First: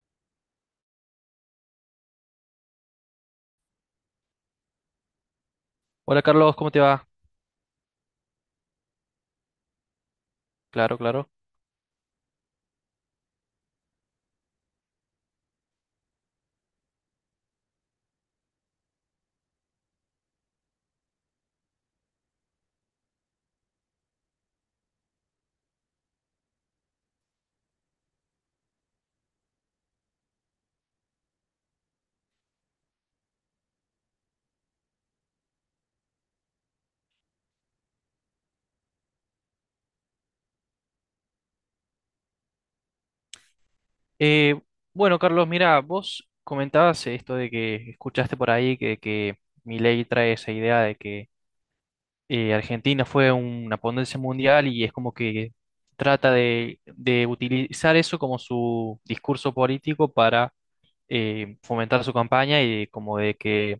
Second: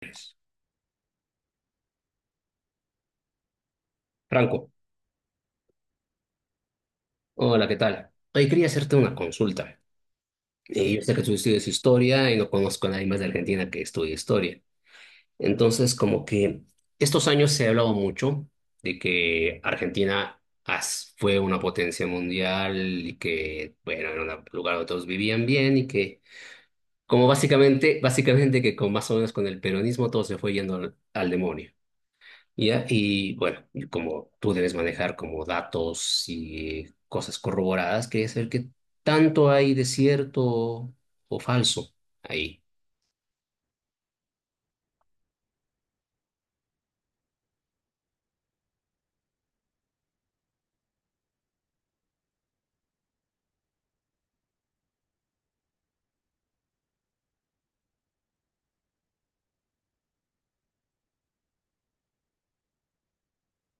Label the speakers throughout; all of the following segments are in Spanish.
Speaker 1: Pues, Franco,
Speaker 2: Hola Carlos, ¿cómo te va?
Speaker 1: hola, ¿qué tal? Hoy quería hacerte una consulta.
Speaker 2: Claro,
Speaker 1: Yo sé que
Speaker 2: claro.
Speaker 1: tú estudias historia y no conozco a nadie más de Argentina que estudie historia. Entonces, como que estos años se ha hablado mucho de que Argentina fue una potencia mundial y que, bueno, era un lugar donde todos vivían bien y que, como básicamente que con más o menos con el peronismo todo se fue yendo al demonio. Ya, y bueno, y como tú debes manejar como datos y cosas corroboradas, quería saber qué tanto hay de cierto o falso ahí.
Speaker 2: Eh, bueno, Carlos, mira, vos comentabas esto de que escuchaste por ahí que Milei trae esa idea de que Argentina fue una potencia mundial y es como que trata de utilizar eso como su discurso político para fomentar su campaña y como de que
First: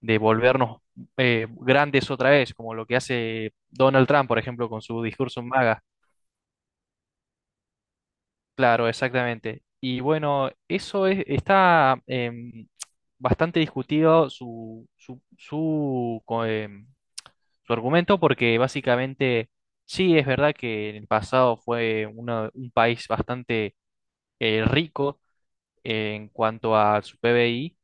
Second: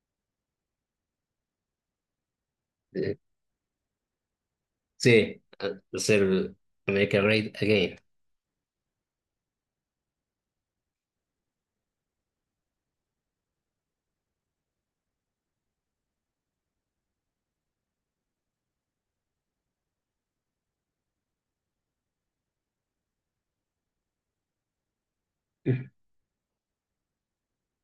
Speaker 2: de volvernos grandes otra vez, como lo que
Speaker 1: Eh,
Speaker 2: hace Donald Trump, por ejemplo, con su discurso
Speaker 1: Sí,
Speaker 2: MAGA.
Speaker 1: hacer Make a Great Again.
Speaker 2: Claro, exactamente. Y bueno, eso es, está bastante discutido su argumento, porque básicamente sí es verdad que en el pasado fue un país bastante rico en cuanto a su PBI,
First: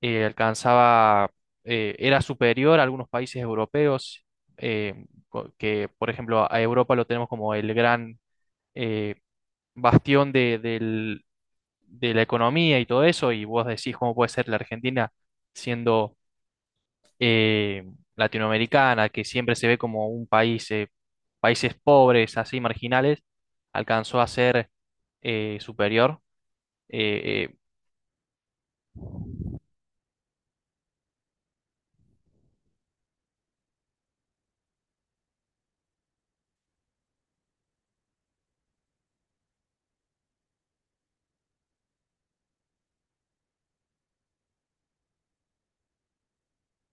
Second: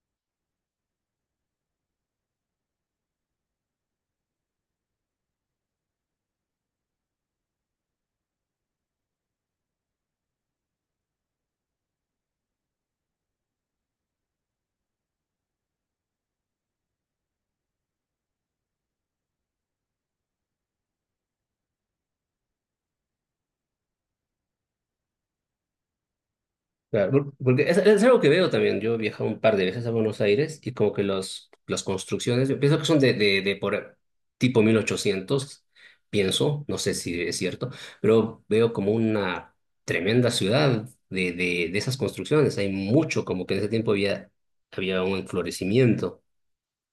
Speaker 2: alcanzaba, era superior a algunos países europeos. Que por ejemplo a Europa lo tenemos como el gran... eh, bastión de la economía y todo eso, y vos decís cómo puede ser la Argentina siendo eh, latinoamericana, que siempre se ve como un país, países pobres, así marginales, alcanzó a ser superior.
Speaker 1: Claro,
Speaker 2: Eh, eh,
Speaker 1: porque es algo que veo también. Yo he viajado un par de veces a Buenos Aires y como que las construcciones, yo pienso que son de por tipo 1800 pienso, no sé si es cierto, pero veo como una tremenda ciudad de esas construcciones. Hay mucho, como que en ese tiempo había un enflorecimiento.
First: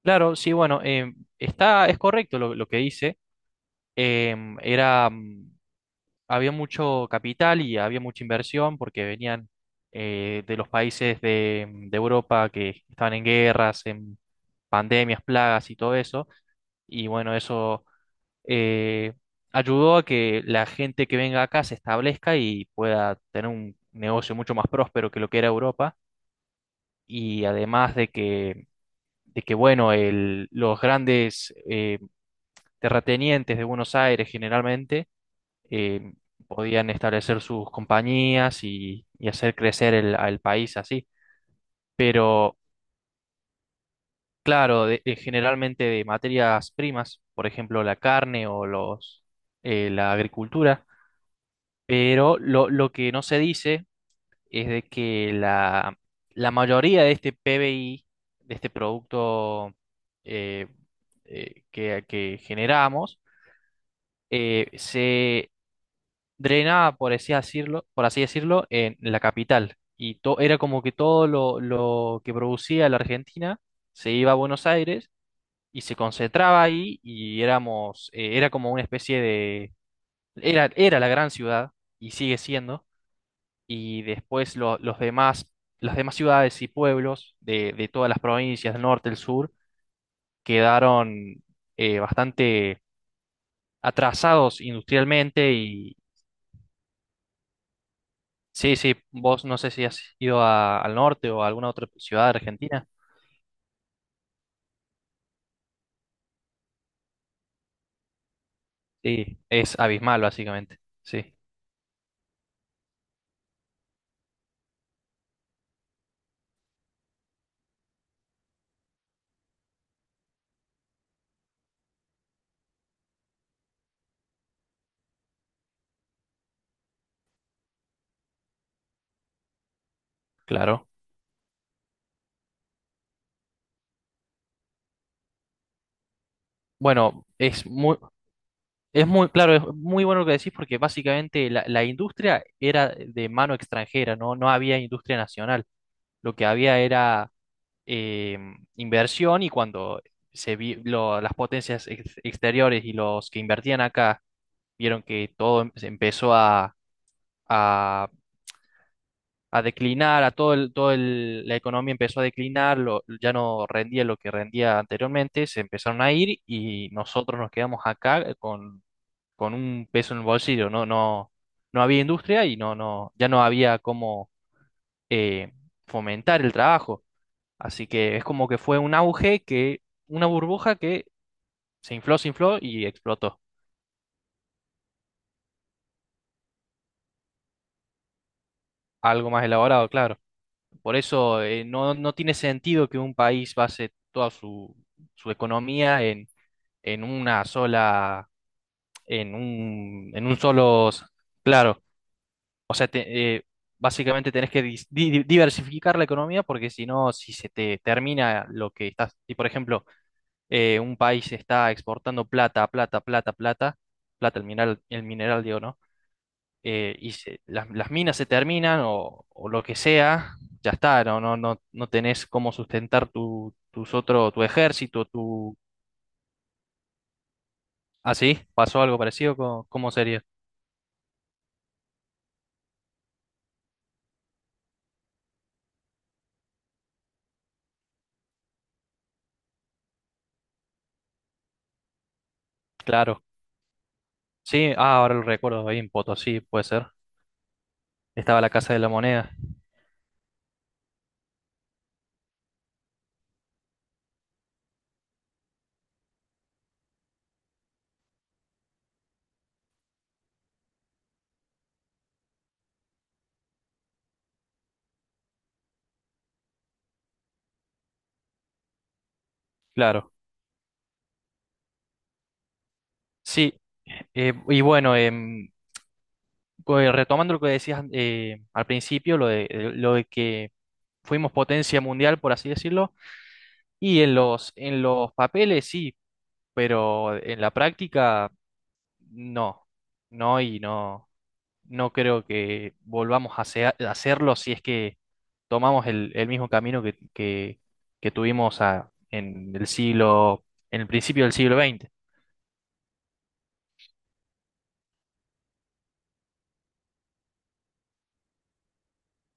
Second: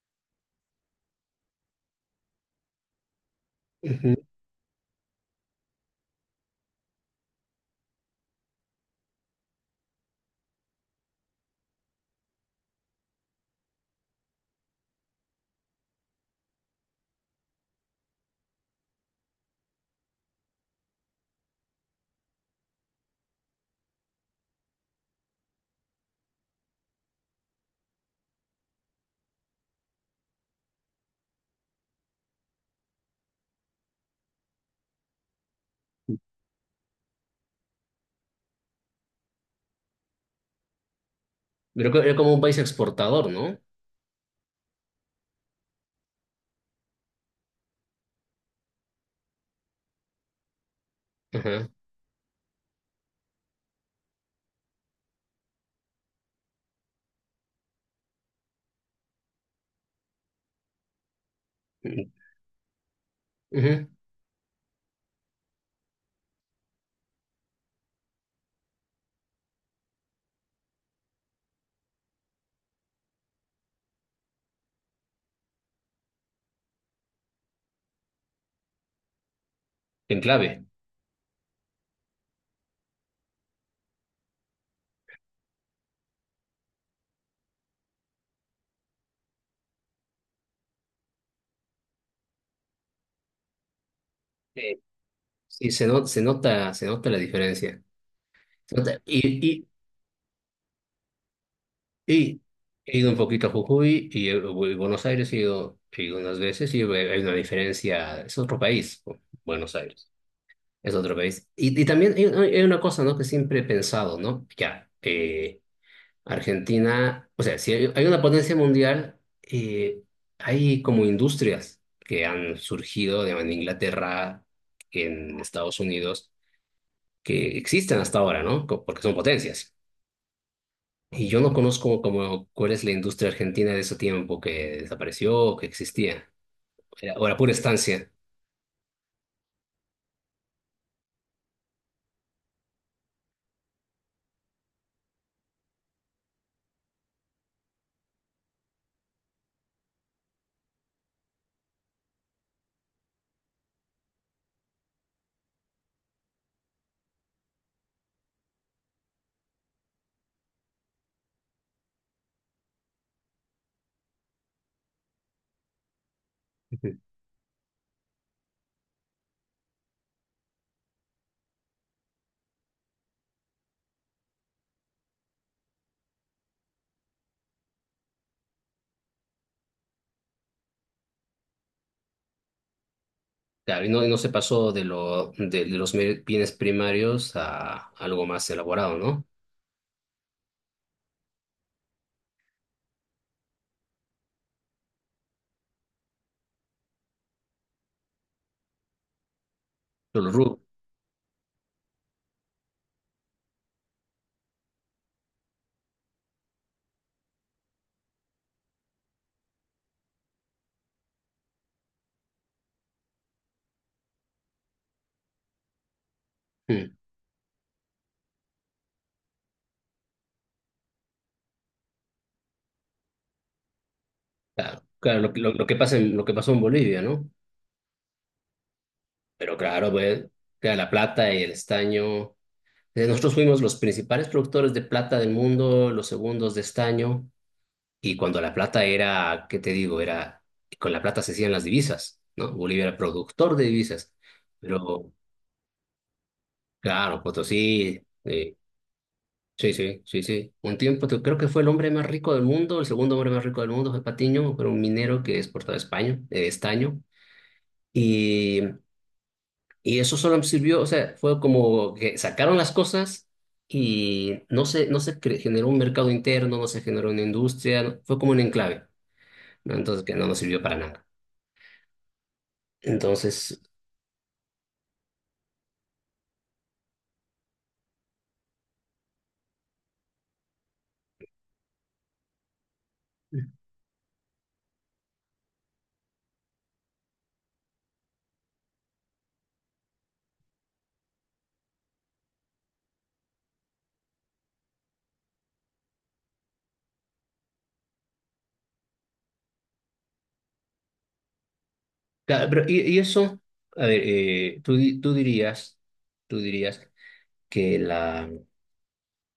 Speaker 2: claro, sí, bueno, es correcto lo que dice.
Speaker 1: Ujú.
Speaker 2: Em, era, mm, Había mucho capital y había mucha inversión porque venían de los países de Europa que estaban en guerras, en pandemias, plagas y todo eso. Y bueno, eso eh, ayudó a que la gente que venga acá se establezca y pueda tener un negocio mucho más próspero que lo que era Europa. Y además de que bueno, los grandes terratenientes de Buenos Aires generalmente eh, podían establecer sus compañías y hacer crecer al país así.
Speaker 1: Pero que era como un país
Speaker 2: Pero
Speaker 1: exportador, ¿no?
Speaker 2: claro, generalmente de materias primas, por ejemplo, la carne o la agricultura.
Speaker 1: Ajá.
Speaker 2: Pero lo que no se dice es de que la mayoría de este PBI, de este producto eh, que generamos,
Speaker 1: Ujú.
Speaker 2: se drenaba, por así decirlo, en la capital. Y era como que todo lo que producía la Argentina se iba a Buenos Aires y se concentraba ahí, y era como una especie de,
Speaker 1: Enclave.
Speaker 2: era la gran ciudad, y sigue siendo. Y después las demás ciudades y pueblos de todas las provincias del norte, el sur, quedaron bastante atrasados
Speaker 1: Eh,
Speaker 2: industrialmente
Speaker 1: Sí, se,
Speaker 2: y.
Speaker 1: no- se nota la diferencia.
Speaker 2: Sí,
Speaker 1: Se
Speaker 2: sí,
Speaker 1: nota-
Speaker 2: vos no
Speaker 1: Y,
Speaker 2: sé si has ido al norte o a alguna otra ciudad de
Speaker 1: Y
Speaker 2: Argentina.
Speaker 1: he ido un poquito a Jujuy y voy a Buenos Aires he ido unas veces y hay una diferencia, es otro país,
Speaker 2: Sí,
Speaker 1: Buenos
Speaker 2: es
Speaker 1: Aires,
Speaker 2: abismal básicamente,
Speaker 1: es otro
Speaker 2: sí,
Speaker 1: país. Y también hay una cosa, ¿no? Que siempre he pensado, ¿no? Ya, Argentina, o sea, si hay una potencia mundial, eh, hay como industrias que han surgido digamos, en Inglaterra, en Estados Unidos, que existen hasta ahora, ¿no? Porque son potencias.
Speaker 2: claro.
Speaker 1: Y yo no conozco como cuál es la industria argentina de ese tiempo que desapareció o que existía. Era, o
Speaker 2: Bueno,
Speaker 1: era pura
Speaker 2: es muy...
Speaker 1: estancia.
Speaker 2: Es muy, claro, es muy bueno lo que decís, porque básicamente la industria era de mano extranjera, ¿no? No había industria nacional. Lo que había era eh, inversión, y cuando las potencias exteriores y los que invertían acá vieron que todo se empezó a- a declinar, a la economía empezó a declinar, ya no rendía lo que rendía anteriormente, se empezaron a ir y
Speaker 1: Ujú.
Speaker 2: nosotros nos quedamos acá con un peso en el bolsillo. No, no, no había industria, y no, no, ya no había cómo eh, fomentar el trabajo. Así que es como que fue un auge que, una burbuja que se infló y explotó.
Speaker 1: Claro, y no se pasó de los bienes primarios a algo más elaborado, ¿no?
Speaker 2: Algo más elaborado, claro. Por eso no, no tiene sentido que un país base toda su economía en una sola, en un, en
Speaker 1: Solo
Speaker 2: un
Speaker 1: rubro.
Speaker 2: solo, claro. O sea, básicamente tenés que diversificar la economía, porque si no, si se te termina lo que estás, y por ejemplo, un país está exportando plata, plata, plata, plata, plata, el mineral, digo, ¿no?
Speaker 1: Mm,
Speaker 2: Y las minas se terminan o lo que sea, ya está, no, no, no, no tenés cómo sustentar tu
Speaker 1: claro,
Speaker 2: ejército, tu...
Speaker 1: lo que pasa en, lo que pasó en Bolivia, ¿no?
Speaker 2: Así. ¿Pasó algo parecido?
Speaker 1: Pero
Speaker 2: ¿Cómo,
Speaker 1: claro,
Speaker 2: cómo sería?
Speaker 1: pues, queda la plata y el estaño. Nosotros fuimos los principales productores de plata del mundo, los segundos de estaño. Y cuando la plata era, ¿qué te digo? Era, con la plata se hacían las divisas, ¿no? Bolivia era
Speaker 2: Claro.
Speaker 1: productor de divisas.
Speaker 2: Sí, ah,
Speaker 1: Pero,
Speaker 2: ahora lo recuerdo, ahí en Potosí, puede ser.
Speaker 1: claro, Potosí,
Speaker 2: Estaba la Casa de la Moneda.
Speaker 1: sí, sí, sí, sí. Un tiempo, creo que fue el hombre más rico del mundo, el segundo hombre más rico del mundo fue Patiño, pero un minero que exportaba España, estaño. Y, y eso solo sirvió, o sea, fue como que sacaron las cosas y no se cre- generó un mercado interno, no se generó una industria, fue como un enclave, ¿no? Entonces,
Speaker 2: Claro.
Speaker 1: que no nos sirvió para nada.
Speaker 2: Sí.
Speaker 1: Entonces,
Speaker 2: Y bueno, pues, retomando lo que decías al principio, lo de que fuimos potencia mundial, por así decirlo, y en los papeles sí, pero en la práctica no, no y no, no creo que volvamos a hacerlo, si es que tomamos el mismo camino que tuvimos en el en el principio del siglo veinte.
Speaker 1: claro, pero y eso, a ver, tú dirías que la,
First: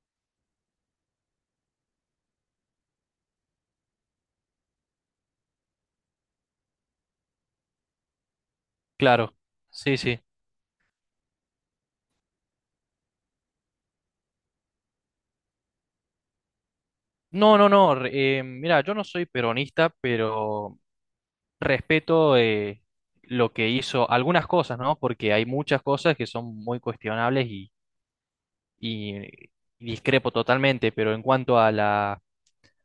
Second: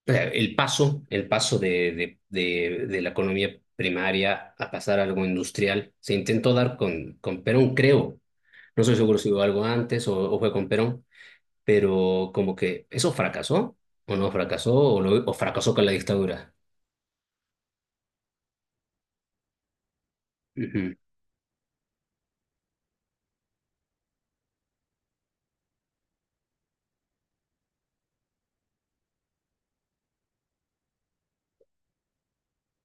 Speaker 1: o sea, el paso de la economía primaria a pasar a algo industrial, se intentó dar con Perón, creo. No soy seguro si
Speaker 2: Claro,
Speaker 1: hubo algo
Speaker 2: sí,
Speaker 1: antes
Speaker 2: sí.
Speaker 1: o fue con Perón, pero como que eso fracasó, o no fracasó, o fracasó con la dictadura.
Speaker 2: No, no, no. Mira, yo no soy peronista, pero
Speaker 1: Ujú.
Speaker 2: respeto lo que hizo algunas cosas, ¿no? Porque hay muchas cosas que son muy cuestionables y- eh, y discrepo totalmente, pero en cuanto a la,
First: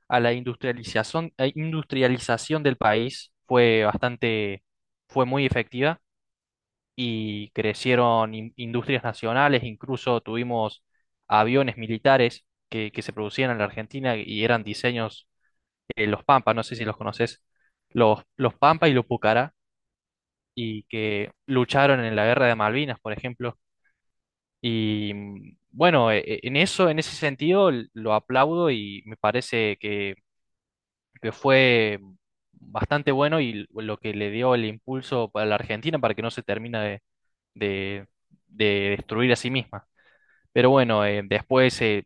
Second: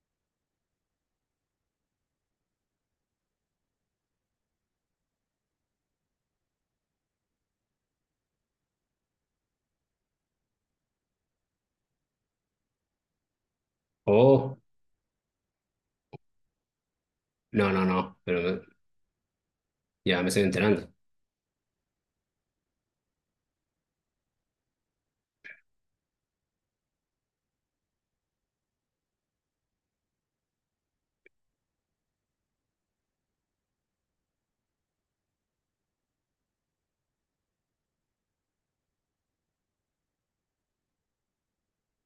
Speaker 2: a la industrialización, eh, industrialización del país, fue fue muy efectiva, y crecieron industrias nacionales, incluso tuvimos aviones militares que se producían en la Argentina, y
Speaker 1: Oh,
Speaker 2: eran diseños los Pampa, no sé si los conoces,
Speaker 1: no, no, no,
Speaker 2: los
Speaker 1: pero
Speaker 2: Pampa y los Pucará,
Speaker 1: ya me estoy
Speaker 2: y
Speaker 1: enterando.
Speaker 2: que lucharon en la guerra de Malvinas, por ejemplo. Y bueno, en eso, en ese sentido, lo aplaudo, y me parece que fue bastante bueno, y lo que le dio el impulso a la Argentina para que no se termine de- de destruir a sí misma. Pero bueno, después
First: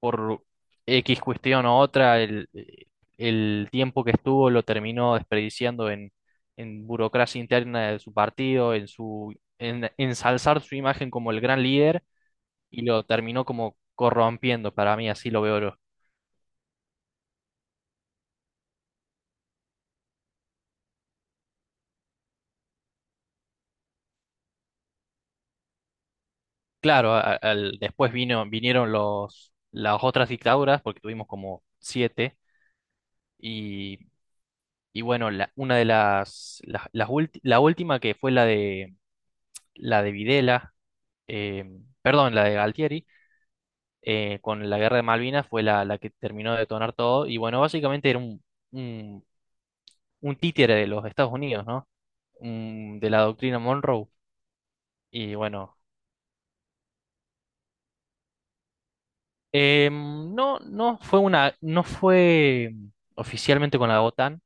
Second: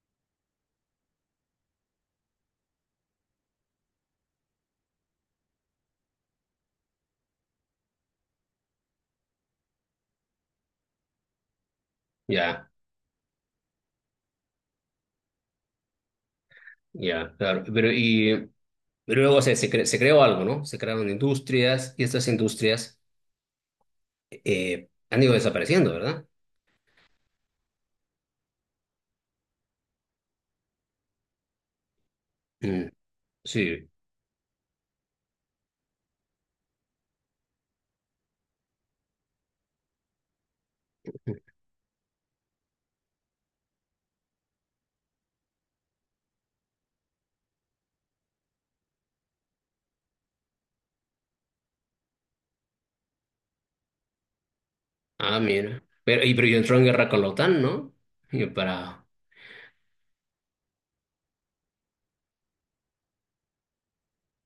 Speaker 2: por X cuestión o otra, el tiempo que estuvo lo terminó desperdiciando en burocracia interna de su partido, en en ensalzar su imagen como el gran líder,
Speaker 1: Ya,
Speaker 2: y lo terminó como corrompiendo, para mí así lo veo yo.
Speaker 1: ya, claro. Pero y. Luego se creó algo, ¿no? Se crearon industrias y estas industrias han ido desapareciendo, ¿verdad?
Speaker 2: Claro, después vinieron las otras dictaduras, porque tuvimos como siete,
Speaker 1: Mm, sí.
Speaker 2: y, y bueno, una de la última que fue la de, Videla, eh, perdón, la de Galtieri, con la guerra de Malvinas fue la que terminó de detonar todo. Y bueno, básicamente era un, un, un títere de los Estados Unidos, ¿no? De la doctrina Monroe. Y
Speaker 1: Ah,
Speaker 2: bueno,
Speaker 1: mira. Pero, y, pero yo entró en guerra con la OTAN, ¿no? Y para,
Speaker 2: no, no fue una, no fue oficialmente con la OTAN,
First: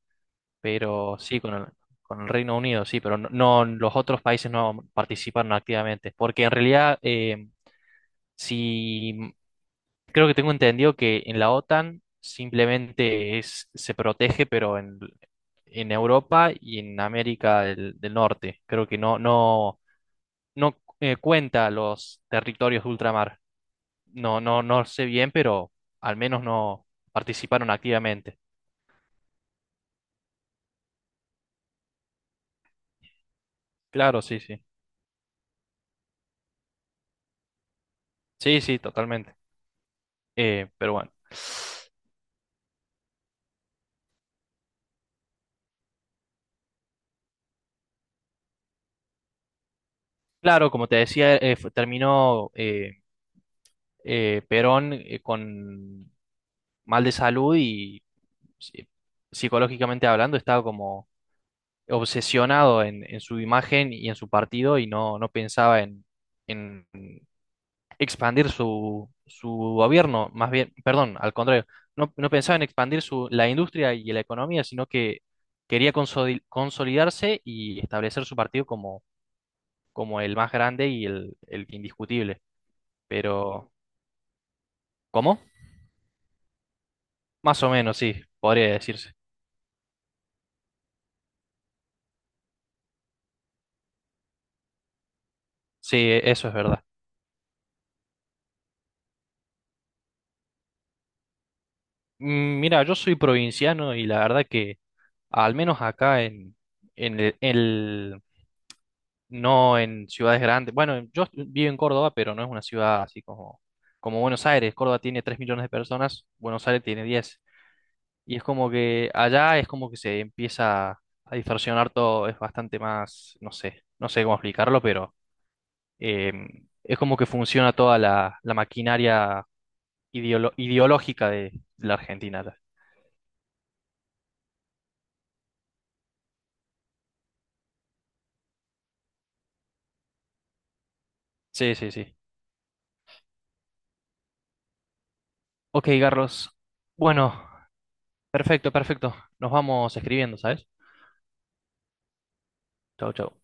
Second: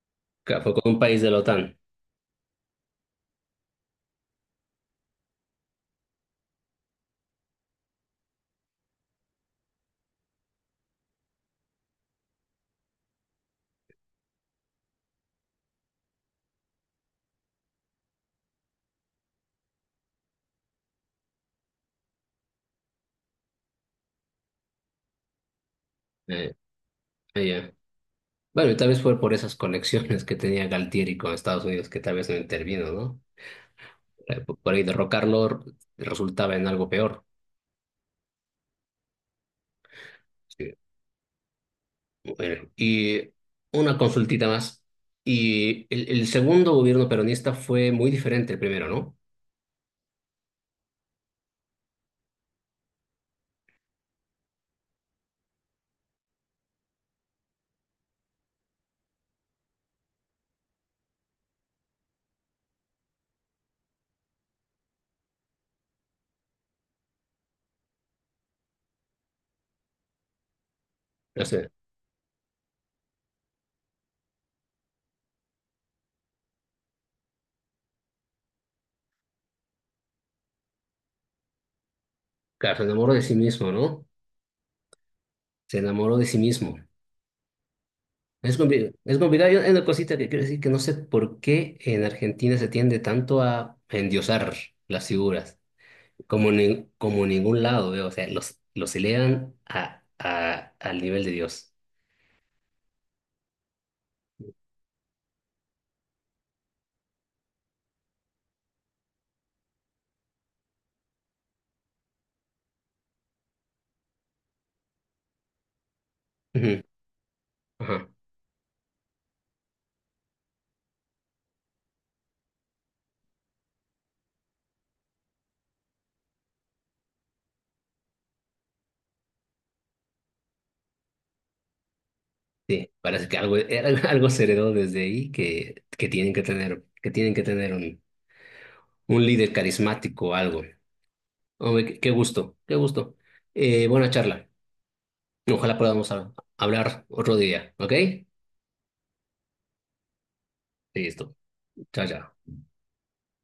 Speaker 1: fue con un
Speaker 2: pero
Speaker 1: país de la
Speaker 2: sí con el,
Speaker 1: OTAN.
Speaker 2: con el Reino Unido, sí, pero no, los otros países no participaron activamente, porque en realidad, em, si creo que tengo entendido que en la OTAN simplemente se protege, pero en Europa y en América del Norte. Creo que no, no cuenta los territorios de ultramar. No, no, no sé bien, pero al menos
Speaker 1: Eh,
Speaker 2: no
Speaker 1: ah,
Speaker 2: participaron
Speaker 1: ya.
Speaker 2: activamente.
Speaker 1: Bueno, y tal vez fue por esas conexiones que tenía Galtieri con Estados Unidos que tal vez no intervino, ¿no?
Speaker 2: Claro, sí, sí.
Speaker 1: Por ahí derrocarlo resultaba en algo peor.
Speaker 2: Sí, sí, totalmente. Eh,
Speaker 1: Sí.
Speaker 2: pero bueno.
Speaker 1: Bueno, y una consultita más. Y el segundo gobierno peronista fue muy diferente al primero, ¿no?
Speaker 2: Claro, como te decía, terminó. Perón, con mal de salud y psi- psicológicamente hablando, estaba como obsesionado en su imagen y en su partido, y no, no pensaba en expandir su, su gobierno, más bien, perdón, al
Speaker 1: O
Speaker 2: contrario,
Speaker 1: sea,
Speaker 2: no pensaba en expandir la industria y la economía, sino que quería consolidarse y establecer su partido como el más grande y el indiscutible.
Speaker 1: claro, se enamoró de sí mismo,
Speaker 2: Pero,
Speaker 1: ¿no?
Speaker 2: ¿cómo?
Speaker 1: Se enamoró de sí mismo.
Speaker 2: Más o menos, sí,
Speaker 1: Es
Speaker 2: podría
Speaker 1: complicado.
Speaker 2: decirse.
Speaker 1: Es complicado. Hay una cosita que quiero decir que no sé por qué en Argentina se tiende tanto a endiosar las figuras,
Speaker 2: Sí, eso
Speaker 1: como
Speaker 2: es verdad.
Speaker 1: en, como en ningún lado, veo. O sea, los elevan al nivel de Dios.
Speaker 2: Mira, yo soy provinciano, y la verdad que, al menos acá en el, no en ciudades grandes. Bueno, yo vivo en Córdoba, pero no es una ciudad así como Buenos Aires. Córdoba tiene 3 millones de personas, Buenos
Speaker 1: Ujú,
Speaker 2: Aires tiene 10.
Speaker 1: ajá.
Speaker 2: Y es como que allá es como que se empieza a distorsionar todo, es bastante más, no sé, no sé cómo explicarlo, pero em, es como que funciona toda la maquinaria ideológica de la Argentina.
Speaker 1: Sí, parece que algo, era algo se heredó desde ahí que tienen que tener, que tienen que tener un líder carismático o algo.
Speaker 2: Sí,
Speaker 1: Hombre,
Speaker 2: sí,
Speaker 1: qué, qué
Speaker 2: sí.
Speaker 1: gusto, qué gusto. Buena charla. Ojalá
Speaker 2: Ok,
Speaker 1: podamos
Speaker 2: Carlos.
Speaker 1: hablar otro
Speaker 2: Bueno,
Speaker 1: día, ¿ok?
Speaker 2: perfecto, perfecto. Nos vamos escribiendo, ¿sabes?
Speaker 1: Listo. Chao, chao.
Speaker 2: Chau, chau.